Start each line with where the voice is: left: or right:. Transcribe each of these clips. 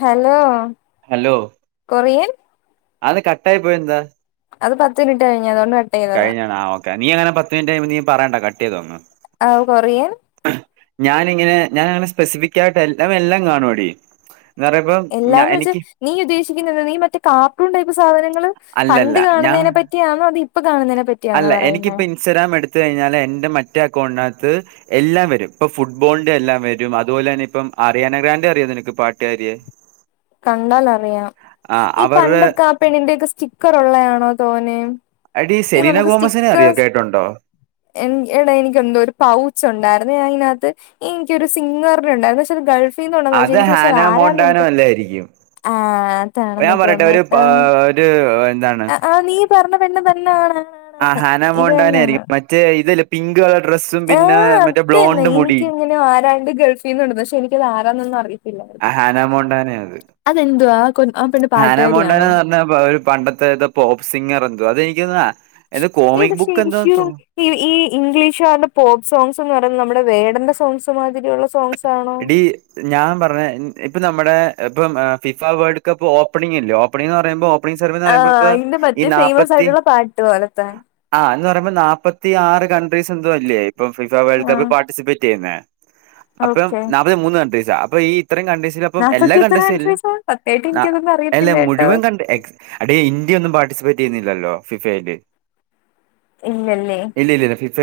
left: Hello
right: hello
left: Korean
right: അത്‌കട്ടായി പോയെന്താ
left: അത് പത്ത് മിനിറ്റ് കഴിഞ്ഞ് അതോണ്ട് കട്ട് ചെയ്തതാ
right: കഴിഞ്ഞാണ ആഹ് ഓകെ നീ അങ്ങനെ പത്ത് മിനിറ്റ് കഴിയമ്പ നീ പറയണ്ട കട്ട് ചെയ്തോ അങ്ങ്
left: ആവു കൊറിയൻ
right: ഞാനിങ്ങനെ ഞാനങ്ങനെ സ്പെസിഫിക്കായിട്ട് എല്ലാം വെല്ലൊം കാണോടി എന്ന് പറയ്മ്പം
left: എല്ലാന്ന് വെച്ചാ നീ ഉദ്ദേശിക്കുന്നത് നീ മറ്റേ കാർട്ടൂൺ ടൈപ്പ് സാധനങ്ങള്
right: അല്ലല്ല
left: പണ്ട്
right: ഞാൻ
left: കാണുന്നതിനെ പറ്റി ണോ അത് ഇപ്പ കാണുന്നതിനെ പറ്റ
right: അല്ല എനിക്കിപ്പോ ഇൻസ്റ്റഗ്രാം എടുത്ത് കഴിഞ്ഞാല് എന്റെ മറ്റേ അക്കൗണ്ടിനകത്ത് എല്ലാം വരും ഇപ്പ ഫുട്ബൊളിന്റെ എല്ലാം വരും അതുപോലെ തന്നെ ഇപ്പ അറിയാന ഗ്രാൻ് അറിയാ നിനക്ക് പാട്ടുകാര്യെ
left: കണ്ടാലറിയാം
right: ആ
left: ഈ
right: അവരുടെ
left: പണ്ടൊക്കെ ആഹ് പെണ്ണിന്റെക്കെ സ്റ്റിക്കർ ഉള്ളതയാണോ തോനെ
right: അടി
left: ഈ
right: സെലീന കോമസിനെ അറിയ കേ ട്ടിണ്ടോ
left: എൻ എടേ എനിക്ക് എന്തോ ഒരു പൗച്ച് ഒണ്ടാര്ന്നേ ഞാൻ അയിനകത്ത് എനിക്ക ഒരു സിംഗറി ഉണ്ടായിരുന്നു പക്ഷെ അത് ഗൾഫിൽൽന്ന്ണ്ടണന്ന്ച്ചാ എനിക്ക് പക്ഷെ അത് ആരണെന്ന് എക്ക്
right: യിരിക്കും
left: ആഹ് അതാണെന്ന് തോന്നട്ടോ
right: ഒരു എന്താണ്
left: ആഹ് നീ പറഞ്ഞ പെണ്ണ തന്നെ ആണ് ആണ്
right: ആഹ്
left: ആണ് ഇത്
right: ഹാനമോണ്ടാനെ
left: തന്നെയാണ്
right: ആയിരിക്കും മറ്റേ ഇതല്ല പിങ്ക് കളർ ഡ്രസ്സും പിന്നെ മറ്റേ ബ്ലോണ്ടും മുടി
left: അങ്ങനെ ആരാണ്ട് ഗൾഫീന്ന് കൊണ്ട്ന്ന പക്ഷെ എനിക്ക് ആരണന്നൊന്ന അറിയാം
right: ആഹ് ഹാന മോണ്ടാനെ അത്
left: അതെന്തുവാ ആ കൊ ആ പെണ്ണ് പാട്ടുകാരിയാണോ
right: ഹാനാമോണ്ടാനന്ന് പറഞ്ഞപ്പ പണ്ടത്തെത് പോപ്പ് സിംഗർ എന്തോ അതെനിക്ക് പൊന്ന്യം എന്റെ
left: എടി
right: കോമിക് ബുക്ക് എന്താ തോ
left: ശരിക്കും ഈ ഈ ഇംഗ്ലീഷ്കാരുടെ പോപ്പ് സോങ്ങ്സ് എന്ന് പറയുന്നത് നമ്മുടെ വേടന്റെ സോങ്സ് മാതിരിയുള്ള സോങ്സ് ആണോ
right: എടി ഞാൻ പറഞ്ഞ ഇപ്പ നമ്മുടെ ഇപ്പം ഫിഫ വേൾഡ് കപ്പ് ഓപ്പണിംഗ ഇല്ലേ ഓപ്പണിംഗ എന്ന് പറയ്ബൊ അ സർവന്ന് പറയ്പ
left: ആഹ്
right: ഇപ്പ
left: അയിന്റെ
right: ഈ
left: മറ്റേ ഫേമസ്
right: നാപ്പത്തി
left: ആയിട്ടുള്ള പാട്ട് പോലത്തെ
right: ആഹ് എന്ന് പറയുമ്പോ നാല്പ്പത്തി ആറ് കൺട്രീസ് എന്തും അല്ലേ ഇപ്പ ഫിഫ വേൾഡ് കപ്പ്
left: ആഹ്
right: പാർട്ടിസിപ്പേറ്റ് ചെയ്യുന്നേ അപ്പം
left: ഓക്കെ
right: നാല്പതി മൂന്ന് കൺ്രീസ അപ്പ ഈ ഇത്രയും കൺ്രീസില അപ്പം
left: നാപ്പത്തി
right: എല്ലാം
left: എത്ര
right: കണ്ട്സില്ല
left: കൺട്രീസാ സത്യായിട്ട് എനിക്കതൊന്നും
right: അല്ല
left: അറിയത്തില്ല കേട്ടോ
right: മുഴുവൻ കണ്ട എടി ഇന്ത്യ ഒന്നും പാർട്ടിസിപ്പേറ്റ് ചെയ്യുന്നില്ലല്ലോ ഫിഫയില്
left: ഇല്ലല്ലേ
right: ഇല്ലല്ല ഫിഫ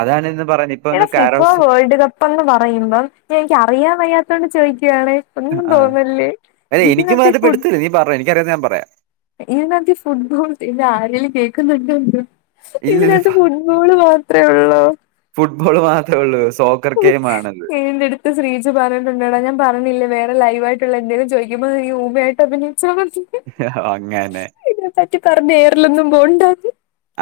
right: അതാണ്ന്ന് പറഞ്ഞ
left: എടി ഫിഫോ വേൾഡ് കപ്പ്ന്ന് പറയുമ്പം ഞ എനിക്ക് അറിയാൻ വയ്യാത്തോണ്ട് ചോദിക്യാണേ ഒന്നും
right: ആ
left: തോന്നല്ലേ
right: അല്ല എനിക്കും
left: ഇതിനത്ത്
right: അതായിട്ട്
left: ഫുഡ്
right: പെടുത്തില്ല നീ പറ എനിക്കറിയാം ഞാൻ പറയാം
left: ഇതിനകത്ത് ഫുട്ബോൾ എന്റെ ആരെൽ ജയിക്കുന്നുണ്ടൊഎത്നൊ
right: ഇല്ലില്ല
left: ഇതിനകത്ത് ഫുട്ബ ബോൾ മാത്രേ ഒള്ളൊ
right: ഫുട്ബോൾ മാത്രേ ഒള്ളൂ സോ
left: എ ഏന്ത്ട ശ്രീജ പറഞ്ഞിട്ടുണ്ടട ഞാൻ പറഞ്ഞില്ലേ വേറെ ലൈവയിട്ടുള്ള എന്തേലും ചൊയിക്കുമ്പോ നീ ഊമയായിട്ട് അഭിനയിച്ച മതി
right: ഹൊ ഹൊ അങ്ങനെ
left: സറ്റിക്കറന്ന് ഏറിലൊന്നും പോവണ്ടാന്ന്.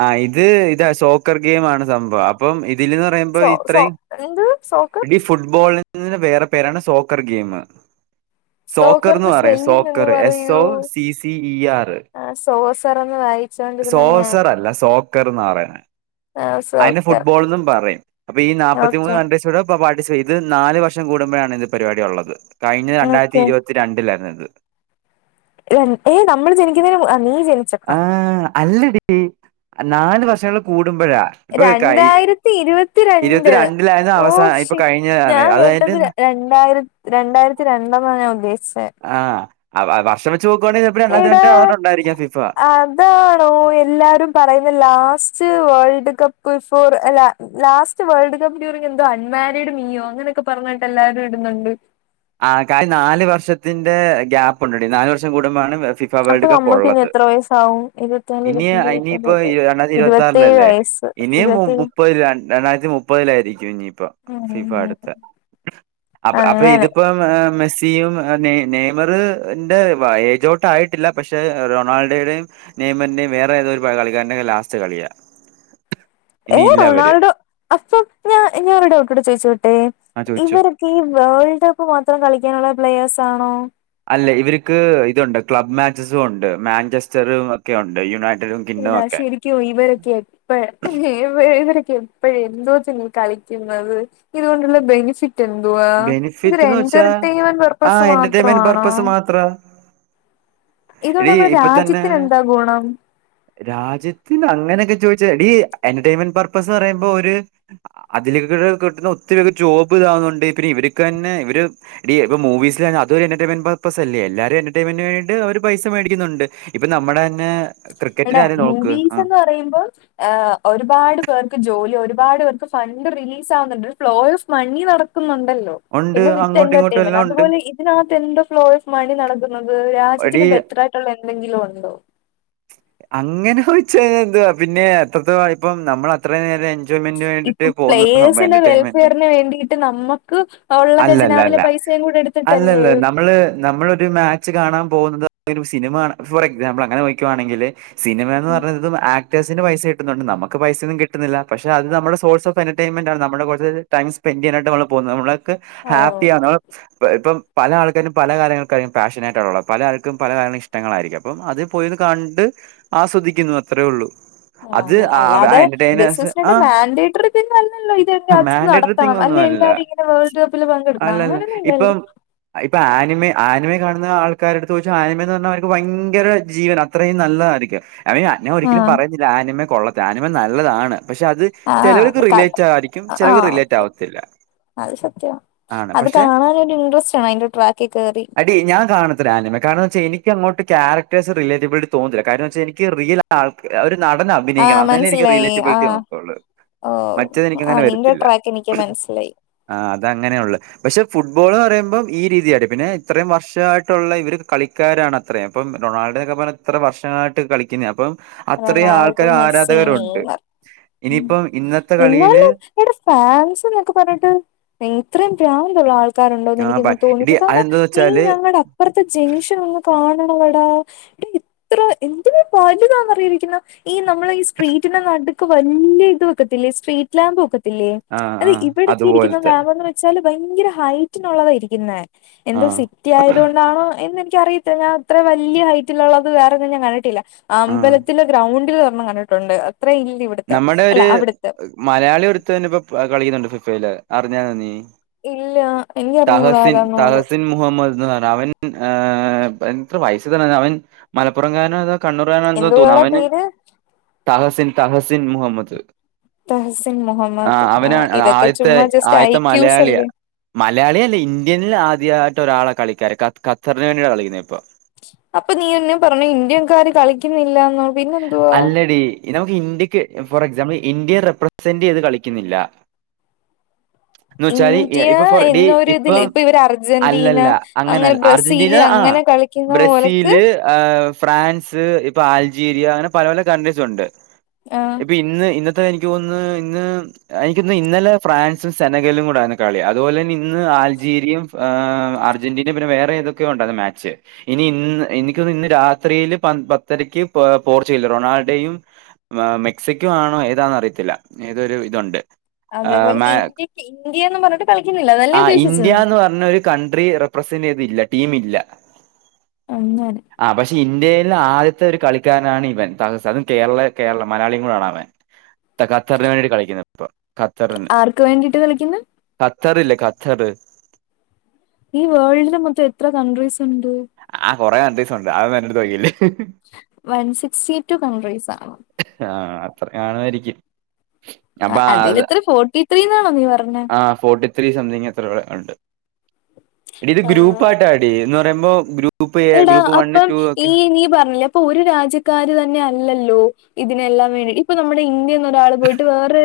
right: ആഹ് ഇത് ഇത സോക്കർ ഗെയിം ആണ് സംഭവം. അപ്പം ഇതിലന്ന് പറയുമ്പോ
left: സോ സോ
right: ഇത്രേം
left: എന്ത് സോക്കർ
right: ഇത് ഫുട്ബോള്, ഇതിന് വേറെ പേരാണ് സോക്കർ ഗെയിമ്. സോക്കർ എന്ന്
left: സോക്കറിന്റെ
right: പറയാം
left: സ്പെല്ലിംഗ് ഒന്ന്
right: soccer S O C C E R.
left: ആഹ് സോസറ് എന്ന് വായിച്ചോണ്ടിരുന്ന ഞാൻ.
right: സോക്കർന്നാ പറയണേ.
left: ആ,
right: അതിനെ
left: സോക്കർ
right: ഫുട്ബോൾന്നും പറയും. അപ്പൊ ഈ നാല്പ്പത്തിമൂന്ന്
left: ഓക്കെ
right: [unintelligible] ച്ചൂടെ ഇപ്പൊ പാർട്ടിസിപ്പറ്റ്, ഇത് നാല് വർഷം കൂടുമ്പോഴാണ് ഇത് പരിപാടി ഉള്ളത്. കഴിഞ്ഞ രണ്ടായിരത്തി
left: ഓക്കെ
right: ഇരുപത്തി രണ്ടിലായിരുന്നു ഇത്.
left: ഏയ് നമ്മള് ജനിക്കുന്നതിന് മു, ആ നീ ജനിച്ച
right: ആഹ് അല്ലടി നാല് വർഷങ്ങൾ കൂടുമ്പോഴാ. ഇപ്പൊ കയി
left: രണ്ടായിരത്തി ഇരുപത്തിരണ്ട്
right: ഇരുപത്തിരണ്ടിലായിരുന്നു
left: ഓ
right: അവസാന ഇപ്പൊ
left: ഷി
right: കഴിഞ്ഞതാണ്
left: ഞാൻ
right: അത് അതിന്റെ
left: കേട്ടത് ര രണ്ടായിര രണ്ടായിരത്തി രണ്ടെന്ന ഞാൻ ഉദ്ദേശിച്ചെ.
right: ആഹ് ആ വർഷം വെച്ച് നോക്കുവാണെങ്കിൽ ചെലപ്പാ രണ്ടായിരത്തി രണ്ടു [unintelligible] യിരിക്കാം ഫിഫ.
left: ഇതാണോ എല്ലാരും പറയുന്ന ലാസ്റ്റ് വേൾഡ് കപ്പ് ഫോർ അല്ല, ലാസ്റ്റ് വേൾഡ് കപ്പ് ഡ്യൂറിങ് എന്തോ അൺമാരിഡ് മീയോ അങ്ങനെയൊക്കെ പറഞ്ഞിട്ട് എല്ലാരും ഇടുന്നുണ്ട്.
right: ആഹ് ക നാല് വർഷത്തിന്റെ ഗ്യാപ്പുണ്ടടി. നാല് വർഷം കൂടുമ്പാണ് ഫി ഫ
left: അപ്പൊ
right: വേൾഡ് കപ്പ്
left: നമ്മക്ക് ഇനി
right: ഉള്ളത്.
left: എത്ര വയസ്സാവും ഇരുപത്തിനാല്
right: ഇനി
left: ഇരുപത്തഞ്ച്
right: ഇനിയിപ്പോ
left: ഇരുപത്തിയാറ്
right: രണ്ടായിരത്തി
left: ഇരുപത്തേഴ്
right: ഇരുപത്തി
left: ഇരുപത്തേഴ്
right: ആറിലല്ലേ.
left: വയസ്സ്
right: ഇനിയും മു
left: ഇരുപത്തേഴ്
right: മുപ്പതി രണ്ടായിരത്തി മുപ്പതിലായിരിക്കും ഇനിയിപ്പ ഫിഫ
left: ഉം
right: അടുത്തെ.
left: [inaudible]
right: അപ്പ അപ്പ
left: അങ്ങനെ
right: ഇതിപ്പോ ഇപ്പം ഏഹ് മെസ്സിയും അഹ് നെയ് നെയ്മർ ന്റെ വയ എയ്ജൗട്ട് ആയിട്ടില്ല. പക്ഷെ റൊണാൾഡേടെം നെയ്മറിന്റേം വേറെ ഏതോ ഒരു പ കളിക്കാരന്റേം ലാസ്റ്റ് കളിയാ.
left: [inaudible]
right: ഇനി
left: ഏഹ്
right: ഇല്ല അവര്
left: റൊണാൾഡോ അപ്പൊ ഞാ ഞാൻ ഒരു ഡൗട്ടുടെ ചോയിച്ചോട്ടെ
right: ആ ചോദിച്ചോ
left: ഇവര്പ് ഈ വേൾഡ് കപ്പ് മാത്രം കളിക്കാനുള്ള പ്ലെയേഴ്സ് ആണോ
right: അല്ല ഇവര്ക്ക് ഇതുണ്ട്. ക്ലബ് മാച്ചസും ഒണ്ട്, മാഞ്ചസ്റ്ററും ഒക്കെ ഉണ്ട്, യുണൈറ്റഡും. കിങ്ഡം
left: [unintelligible]
right: ഒക്കെ
left: ശരി. ക്യോ ഇവരൊക്കെ എപ്പ ഇവരൊക്കെ എപ്പഴ് എന്തോത്തിനാ കളിക്കുന്നത്. ഇതുകൊണ്ടുള്ള ബെനിഫി റ്റെന്തുവാ? ഇവരു
right: ബെനിഫിറ്റ് എന്ന് വെച്ചാ
left: എന്റർടൈമെന്റ് പെർപ്പസ് മാത്രവാണോ?
right: ത്ര
left: ഇതോണ്ട് നമ്മുടെ
right: തന്നെ
left: രാജ്യത്തിന് എന്താ ഗുണം?
right: രാജ്യത്തിന് അങ്ങനെക്കെ ചോദിച്ചാ, എടി എന്റെയ്മെൻ പർപ്പസ്സ്ന്ന് പറയുമ്പോ ഒര്, അതിലിക്കുട കിട്ടുന്ന ഒത്തിരി ജോബ് ഇതാവുന്നുണ്ട്. പിന്നെ ഇവര്ക്ക് തന്നെ ഇവര്, ടി ഇപ്പൊ മൂവീസിലന്നെ, അതൊര് എന്റർടൈമെന്റ് പർപ്പസ്സല്ലേ. എല്ലാരും എന്റർടൈമെന്റിന് വേണ്ടിട്ട് അവര് പൈസ മേടിക്കുന്നുണ്ട്. ഇപ്പൊ നമ്മടെ തന്നെ ക്രിക്കറ്റിന്റെ കാര്യം നോക്ക്, ആഹ്
left: ചെയ്യുമ്പോൾ, ഏഹ് ഒരുപാട് പേർക്ക് ജോലി ഒരുപാട് പേർക്ക് ഫണ്ട് റിലീസ് ആവുന്നുണ്ട്. ഒരു ഫ്ലോ ഓഫ് മണി നടക് ക്കുന്നുണ്ടല്ലോ.
right: ഉണ്ട്
left: പിന്നെ വിത്ത്
right: അങ്ങോട്ടും ഇങ്ങോട്ടും
left: എന്റർടൈമെന്റ്
right: എല്ലാം ഉണ്ട്
left: അതുപോലെ ഇ തിനകത്ത് എന്ത്‌ ഫ്ലോ ഓഫ് മണി നടക്കുന്നത്.
right: എടീ
left: രാജ്യത്തിന് ബെറ്റർ ആയിട്ടുള്ള എന്തെങ്കിലും ഉണ്ടോ?
right: അങ്ങനെ ചോയ്ച്ച ഇത് എന്ത്‌വാ. പിന്നെ എത്രത്തോളാ ഇപ്പം നമ്മൾ അത്ര നേരം എൻ
left: ഇപ്പ പ്ലേയേഴ്സിന്റെ വെൽഫെയറിന് വേണ്ടിട്ട് നമ്മക്ക് ഉള്ള
right: അല്ലല്ല അല്ല
left: ഖജനാവിലെ പൈസേം കൂടെ എടു
right: അല്ലല്ല നമ്മള് നമ്മളൊരു മാ ച്ച് കാണാൻ പോകുന്നത് ഒരു സിനിമ കാണാൻ ഫോർ എക്സാമ്പിൾ അങ്ങനെ ചോയ്ക്കുവാണെങ്കില്, സിനിമേന്ന്
left: ഉം.
right: പറയന്നതും ആക്ടേഴ്സ സിന് പൈസ കിട്ടുന്നുണ്ട്. നമ്മക്ക് പൈസയൊന്നും കിട്ടുന്നില്ല. പക്ഷെ അത് നമ്മുടെ സോഴ്സ് ഓഫ് എന്റർടൈമെന്റാണ് നമ്മുടെ കുറേ ടൈം സ്പെൻഡ് ചെയ്യാനായിട്ടാ നമ്മള് പോകുന്നത്. നമ്മളക്കെ
left: ഓ
right: ഹാപ്പിയാണോ ഏഹ് ഇപ്പം പല ആൾക്കാരും പല കാര്യങ്ങൾക്കായിരിക്കും പാഷനായിട്ട് ഉള്ളത്. പല ആൾക്കും പല കാര്യങ്ങളും ഇഷ്ടങ്ങളായിരിക്കും. അപ്പം അത് പോയിര്ന്ന് കണ്ട് ആസ്വദിക്കുന്നു അത്രേ ഉള്ളൂ.
left: ആഹ്
right: അത്
left: അങ്ങനെ
right: ആ
left: അല്ലാതെ
right: എന്റർടൈനേഴ്സ്
left: ബിസ്നസ്സിന്റെ
right: ആ
left: മാൻഡേറ്ററി പിൻ അല്ലല്ലോ ഇത് ഇന്ന രാജ്യത്ത്
right: മാൻഡേറ്ററി
left: നടത്തണം
right: തിങ് ഒന്നും
left: അല്ലേ
right: അല്ല.
left: എല്ലാരും ഇങ്ങനെ, വേൾഡ് കപ്പില് പങ്കെടുക്കണം
right: അല്ലല്ല.
left: അങ്ങനൊന്നും ഇല്ലല്ലോ.
right: ഇപ്പം ഇപ്പൊ ആനിമേ ആനിമേ കാണുന്ന ആൾക്കാരിടടുത്ത് ചോദിച്ചാ ആനിമേന്ന് പറഞ്ഞാ അവർക്ക് ഭയങ്കര ജീവനാ അത്രേം നല്ലതാരിക്കും അവന് അങ്ങനെ
left: ആ
right: ഒരിക്കലും പറഞ്ഞ് ആനിമേ കൊള്ളത്തില്ല ആനിമേ നല്ലതാണ് പക്ഷെ അത്
left: ആഹ്
right: ചെലവര്ക്ക്
left: ക
right: റിലേറ്റ് ആരിക്കും ചെലവർക്ക്
left: ആഹ്
right: റിലേറ്റ്
left: ഓക്കെ
right: ആവത്തില്ല
left: അത് സത്യവാ
right: ആണ്
left: അത്
right: പക്ഷെ
left: കാണാൻ ഒരു ഇൻട്രസ്റ്റ് ആണ് അതിന്റെ ട്രാക്കി കേറി
right: അടി ഞാൻ കാണത്തില്ല ആനിമേ കാരണംന്ന് വെച്ചാ എനിക്കങ്ങോട്ട് ക്യാരക് റ്റേഴ്സ് റിലെറ്റബ്ളായിട്ട് തോന്നത്തില്ല കാരണം എന്ന് വെച്ചാ എനിക്ക് റിയൽ ആൾക്ക് ആഹ് ഒരു നടന ഭിനയിക്കണം
left: ആഹ്
right: അന്നാലെ എനിക്ക്
left: മനസ്സിലായി
right: റിലേറ്റബിളിറ്റി
left: ആഹ്
right: തോന്നത്തൊള്ള്
left: ഓഹ് ആഹ് നിന്റെ ട്രാക്ക് എനിക്ക് മനസ്സിലായി
right: ആഹ് അത് അങ്ങനെയുള്ള് പക്ഷെ ഫുട്ബോൾ എന്ന് പറയുമ്പം ഈ രീതിയാടി പിന്നെ ഇത്രേം വർഷായിട്ടുള്ള ഇവര് കളിക്കാരാണ് അത്രേം അപ്പം റൊണാൾഡേന്നൊക്കെ പറഞ്ഞ എത്ര വർഷങ്ങളായിട്ട് കളിക്കുന്നയാ അപ്പം അത്രേം
left: റൊണാൾഡോ
right: ആൾക്കാര്
left: മെസ്സി
right: ആരാധകരുണ്ട്
left: നെയ്മർ
right: ഇനിയിപ്പം ഇന്നത്തെ കളിയില്
left: എട ഫാൻസ് എന്നൊക്കെ പറഞ്ഞിട്ട് ഇത്രയും പ്രാന്തുള്ള ആൾ ക്കാരുണ്ടോ എന്ന് എനിക്കങ്ങ്
right: ആഹ് ഇടി
left: തോന്നിപോയ്‌ കാരണം
right: അതെന്താന്ന്
left: നീ
right: വെച്ചാല്
left: ഞങ്ങട ഇപ്പറത്ത ജംഗ്ഷൻ ഒന്ന് കാണണവടാ എടാ ഇത്ര എന്തൊരു വലുതാന്ന് ഇപ്പ ഇരിക്കുന്ന ഈ നമ്മള് ഈ സ്ട്രീറ്റിന്റെ നടുക്ക് വല്ലിയ ഇത് വെക്കത്തില്ലേ സ്ട്രീറ്റ് ലാമ്പ് വെക്കത് ത്തില്ലേ
right: ആഹ്
left: അത്
right: ആഹ്
left: ഇവിടൊക്കെ ഇരിക്കുന്ന
right: അതുപോലത്തെ
left: പാവങ്ങള് വെച്ചാല് ഭയങ്കര ഹൈറ്റിനുള്ളതാ യിരിക്ക്ന്നെ എന്തോ
right: ആഹ്
left: സി റ്റിയായതുകൊണ്ടാണോ എന്ന് എനിക്ക അറിയത്തില്ല. ഞാൻ ഇത്ര വലിയ ഹൈറ്റിലുള്ളത് വേറൊന്നും ഞാൻ കണ്ടിട്ടില്ല.
right: ആഹ്
left: അമ്പലത്തിലെ ഗ്രൗണ്ടില് ഒരെണ്ണം കണ്ടിട്ടുണ്ട് അത്ര ഇല്ല ഇവിട്
right: നമ്മുടെ ഒരു മലയാളി ഒരുത്തൻ ഇപ്പോ കളിയിലുണ്ട് ഫിഫയില് അറിഞ്ഞാരുന്നോ നീ
left: ഇല്ല എനിക്കറിഞ്ഞൂട
right: തഹസിൻ
left: ആരാന്ന് പോലും
right: തഹസിൻ മുഹമ്മദ് നഹർ അവൻ ൻ ഏഹ് പ് എത്ര വയസ് തനെ അവൻ മലപ്പുറം കാരനൊ അതോ കണ്ണൂർ കാരനോ എന്തോ തോന്നുന്നു
left: എന്തുവാടാ
right: അവന്
left: പേര്
right: തഹസിൻ തഹസിൻ മുഹമ്മദ്
left: തഹസിൻ മുഹമ്മദ്
right: ആഹ്
left: ആ
right: അവന്
left: ഇതൊക്കെ
right: ആദ്യത്തെ
left: ചുമ്മാ ജസ്റ്റ്
right: ആദ്യത്തെ
left: ഐക്യൂസ്
right: മലയാളിയാ
left: അല്ലേ
right: മലയാളി അല്ലേ ഇന്ത്യനിൽ ആദ്യമായിട്ട് ഒരാളെ കളിക്കാര് ഖത്തറിന് വേണ്ടിയിട്ടാണ് കളിക്കുന്നത് ഇപ്പൊ
left: അപ്പൊ നീ യല്ലേ പറഞ്ഞ് ഇന്ത്യൻക്കാര് കളിക്കുന്നില്ലന്ന്.
right: അല്ലടി നമുക്ക് ഇന്ത്യക്ക് ഫോർ എക്സാമ്പിൾ ഇന്ത്യയെ റെപ്രസെന്റ് ചെയ്ത് കളിക്കുന്നില്ല. എന്ന്
left: [inaudible]
right: വെച്ചാല് ഇ-
left: ഇന്ത്യ
right: ഇപ്പൊ ഫോർ ഡി
left: എന്നൊരു ഇതില്
right: ഇപ്പം
left: ഇപ്പൊ ഇവര് അർജന്റീന
right: അല്ലല്ല
left: അങ്ങനെ
right: അങ്ങനല്ല അർജന്റീന
left: ബ്രസീല്
right: ആ
left: അങ്ങനെ കളി ളിക്കുന്ന ഓന്ക്
right: ബ്രസീല് ഫ്രാൻസ് ഇപ്പൊ അൾജീരിയ അങ്ങനെ പല പല കൺട്രീസ് ഉണ്ട്.
left: ആ
right: ഇപ്പൊ ഇന്ന് ഇന്നത്തെ എനിക്ക് തോന്ന്ന്ന് ഇന്ന് എനിക്കിന്ന് ഇന്നലെ ഫ്രാൻസും, സനഗലും കൂടെ ആണ് കളി അതുപോലെ തന്നെ ഇന്ന് അൾജീരിയയും അർജന്റീനയും പിന്നെ വേറെ ഏതൊക്കെയൊ ഉണ്ടായിരുന്നു മാച്ച് ഇനി ഇന്ന് എനിക്കൊന്ന് ഇന്ന് രാത്രിയില് പത്തരക്ക് പോർച്ചുഗൽ റൊണാൾഡോയും മെക്സിക്കോ ആണോ ഏതാന്ന് അറിയത്തില്ല ഏതൊരു ഇതുണ്ട്. ആഹ്
left: അതേപോലെ
right: മാ
left: ഇന്ത്യക്ക് ഇന്ത്യയും പറഞ്ഞിട്ട് കളിക്കുന്നില്ല അതല്ലേ
right: ആഹ്
left: ഉദ്ദേശിച്ച നീ
right: ഇന്ത്യാന്ന് പറഞ്ഞ ഒരു കൺട്രി റെപ്രസെന്റ് ചെയ്തില്ല ടീമില്ല
left: അങ്ങനെ
right: ആഹ് പക്ഷെ ഇന്ത്യയിൽ ആദ്യത്തെ ഒരു കളി കളികാരനാണ് ഇവൻ അതും കേരള കേരള മലയാളിയും കൂടിയാണ് അവൻ. ഖത്തറിന് വേണ്ടിയിട്ട് കളിക്കുന്നത് ഖത്തറിന്
left: ആർക്ക് വേണ്ടിയിട്ട് കളിക്കുന്ന്
right: ഖത്തർ ഇല്ലേ ഖത്തറ്
left: ഈ വേൾഡിൽ മൊത്തം എത്ര കൺട്രീസ് ഉണ്ട്
right: ആ കൊറെ കൺട്രീസ് ഉണ്ട് അതൊന്നും എന്നോട് ചോദിക്കല്ല്
left: വൺ സിക്സ്റ്റി ടു കൺട്രീസ് ആണോ
right: ആഹ് അത്രയും കാണുവാരിക്കും.
left: ആ അതിൽ എത്ര ഫോർട്ടി ത്രീന്നാണോ നീ പറഞ്ഞെ
right: ആ ഫോർട്ടി ത്രീ സംതിങ് എത്ര ഉണ്ട് എടി ഇത്
left: ആഹ്
right: ഗ്രൂപ്പായിട്ടാടി എന്ന് പറയുമ്പോ ഗ്രൂപ്പ് ഇപ്പ
left: എടാ അപ്പം ഈ നീ പറഞ്ഞില്ലേ ഇപ്പൊ ഒരു രാജ്യക്കാര് തന്നെ അല്ലല്ലോ ഇതിനെല്ലാം വേണ്ടി ഇപ്പ നമ്മുടെ ഇന്ത്യ ഒരാള് പോയിട്ട് വേറെ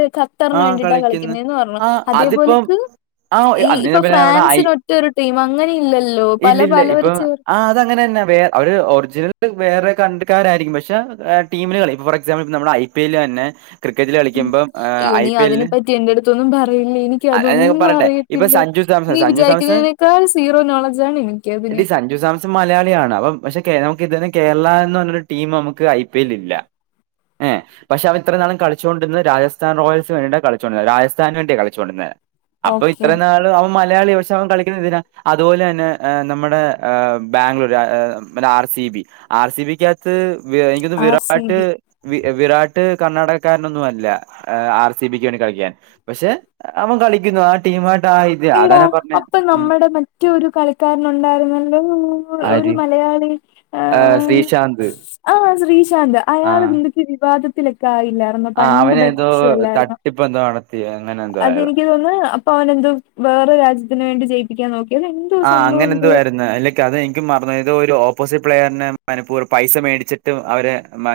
right: ആ
left: ഖത്തറിന് വേണ്ടിട്ടാ
right: കളിക്കുന്നു
left: കളിക്കുന്നേന്ന് പറഞ്ഞു
right: ആ
left: അതേ
right: അതിപ്പം
left: പോലെക്ക്
right: ആ
left: ഈ
right: അന്ന്
left: ഇപ്പൊ
right: ഞാൻ പിന്നെ നമ്മുടെ ഐ
left: ഫ്രാൻസിന് ഒറ്റൊരു ടീം അങ്ങനെ ഇല്ലല്ലോ പല പലവര് ചേർ
right: അ അങ്ങനെ തന്നെ വേറെ ഒരു ഒറിജിനൽ വേറെ കട്രികാരായിരിക്കും പക്ഷെ ടീമിനുകളിക്കും ഫോർ എക്സാമ്പിൾ നമ്മുടെ ഐ പിൽ തന്നെ ക്രിക്കറ്റിൽ
left: ഉം
right: കളിക്കുമ്പോ
left: അയ്യോ നീ അതിനെപ്പറ്റി എന്റെടുത്തൊന്നും പറയല്ലേ എനിക്ക് അതൊന്നും
right: പറയട്ടെ ഇപ്പൊ
left: അറിയത്തില്ല.
right: സഞ്ജു സാംസൺ
left: നീ
right: സഞ്ജു സാംസൺ
left: വിചാരിക്കുന്നതിനേക്കാൾ സീറോ നോളേജ് ആണ് എനിക്ക്.
right: എടി സഞ്ജു സാംസൺ മലയാളിയാണ് അപ്പം പക്ഷെ നമുക്ക് ഇതുന്നെ കേരള എന്ന് പറഞ്ഞൊരു ടീം നമുക്ക് ഐ പി എൽ ഇല്ല. ഏഹ് പക്ഷെ അവ ഇത്രനാളും കളിച്ചുകൊണ്ടിരുന്നത് രാജ റോയൽസ് വേണ്ടിയാ കളിച്ചോണ്ടിരുന്നെ രാജസ്ഥൻ വേണ്ടി കളിച്ചൊണ്ട് ഇരുന്നെ അപ്പ ഇത്ര
left: ഓക്കെ
right: നാള് അവൻ മ മലയാളി ദിവസം കളിക്കുന്നതെന്തിനാ, അതുപോലെ തന്നെ നമ്മുടെ ബാംഗ്ലൂര് പിന്നെ R C B. R C B ക ത്ത് എനിക്കൊന്ന്
left: R C
right: Virat
left: B
right: Virat കർണാടകക്കാരനൊന്നും അല്ല. ആർ സി ബിക്ക് വേണ്ടി കളിക്കാൻ. പക്ഷെ അവൻ കളിക്കുന്നു ആ ടീം ആയിട്ട് ആ ഇത് അതാ
left: എടാ
right: ഞാൻ പറഞ്ഞേ
left: അപ്പൊ
right: ഉം.
left: നമ്മുടെ മറ്റൊരു കളിക്കാരൻ ഉണ്ടായിരുന്നല്ലോ ഒരു
right: ആര്
left: മലയാളി
right: ഏഹ് ശ്രീശാന്ത്
left: ആ ശ്രീശാന്ത്
right: ആ
left: അയാള് നി വിവാദത്തിലൊക്കെ ആയില്ല
right: ആ
left: പണ്ട്
right: അവന് ഏതോ
left: ഭയങ്കര ഇഷ്യൂ അല്ലായിരുന്നോ
right: തട്ടിപ്പ് എന്തോ നടത്തി അങ്ങനെ എന്തോ ആയതാ
left: അതെനിക്ക് തോന്ന് അവനെന്തോ വേറെ രാജ്യത്തിന് വേണ്ടി ജയിപ്പിക്കാൻ നോക്കിയത് അത് എന്തുവാ
right: ആ
left: സംഭവം
right: അങ്ങനെ എന്തോ
left: എന്തുവാ
right: ആയിരുന്നു അല്ലെങ്കി അത് എനിക്കും മറന്ന് അത് ഒരു ഓപ്പോസിറ്റ് പ്ലെയറിനെ മനപൂർവ്വ പൈസ മേടിച്ചിട്ടും അവരെ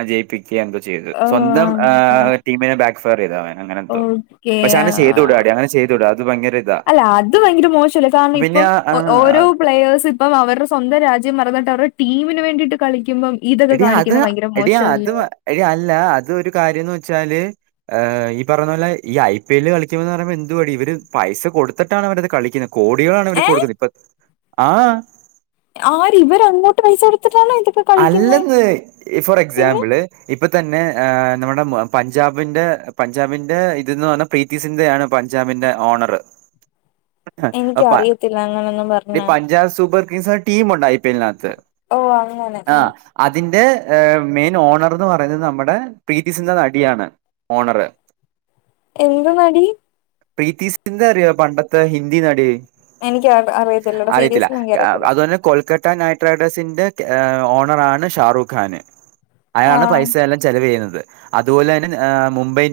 right: ജയിപ്പിക് ന്തോ ചെയ്ത് സ്വന്തം
left: ആഹ്
right: ആഹ് ടീമിനെ ബാക്ക്ഫയർ ചെയ്ത് അവൻ അങ്ങനെന്തോ
left: ഓക്കെ
right: പക്ഷെ അങ്ങനെ
left: ആഹ്
right: ചെയ്തുടാടി അങ്ങനെ ചെയ്തൂടാ അത് ഭയങ്കര ഇതാ
left: അല്ല അത് ഭയങ്കര മോശല്ലേ കാരണം
right: പിന്നെ
left: ഇപ്പം
right: ആ ആ,
left: ഓരോ പ്ലേഴ്സ് ഇപ്പം അവരുടെ സ്വന്ത രാജ്യം മറന്നിട്ട് അവരുടെ ടീമിന് വേണ്ടിയിട്ട് കളിക്കുമ്പം ഇതൊക്കെ കാണിക്കുന്ന ഭയങ്കര മോശല്ലേ
right: അയ് അല്ല അതൊരു കാര്യം എന്താന്ന് വെച്ചാല് ഏഹ് ഈ പറയിന്ന പോലെ ഈ ഐ പി എല്ല് കളിക്കുമെന്ന് പറയുന്ന എന്തുവാടി ഇവര് പൈസ കൊടുത്തിട്ടാണ് അവരത് കളിക്കുന്നത് കോടികളാണ്
left: ഏ
right: ഇവര്ക്ക് കൊടുക്കുന്നത് ഇപ്പൊ ആഹ്
left: ആര് ഇവര് അങ്ങോട്ട് പൈസ എടുത്തിട്ടാണോ ഇതിപ്പോ
right: അല്ലെന്ന് ഫോർ എക്സാമ്പിള് ഇപ്പൊ തന്നെ നമ്മുടെ പഞ്ചാബിന്റെ പഞ്ചാബിന്റെ ഇതെന്ന് പറഞ്ഞാ പ്രീതി സിന്ധയാണ് പഞ്ചാബിൻ്റെ ഓണറ്
left: എനിക്കറിയത്തില്ല അങ്ങനൊന്നും
right: അ
left: പറഞ്ഞ്
right: പഞ്ചാബ് സൂപ്പർ കിംഗ്സ് ടീമുണ്ട് ഐ പി എല്ലിനാത്ത്
left: ഓഹ് അങ്ങനെ മ്
right: അതിന്റെ മെയിൻ ഓണർന്ന് പറയുന്നത് നമ്മുടെ പ്രീതി സിന്ധ നടിയാണ് ഓണറ്
left: എന്ത് നടി
right: പ്രീതി സിധ അറിയോ പണ്ടത്തെ ഹിന്ദി നടി
left: എനിക്ക് അറിയത്തില്ലടാ
right: അറിയത്തില്ല
left: സീരിയസ്ലി എനിക്കറിയത്തില്ല
right: അത് തന്നെ കൊൽക്ക നൈറ്റ് റൈഡേഴ്സിന്റെ ഓണറാണ് ഷാറൂഖാന് അയാളാണ്
left: ആഹ്
right: പൈസയെല്ലാം ചെലവ് ചെയ്യുന്നത് അതുപോലെ തന്നെ മുംബൈ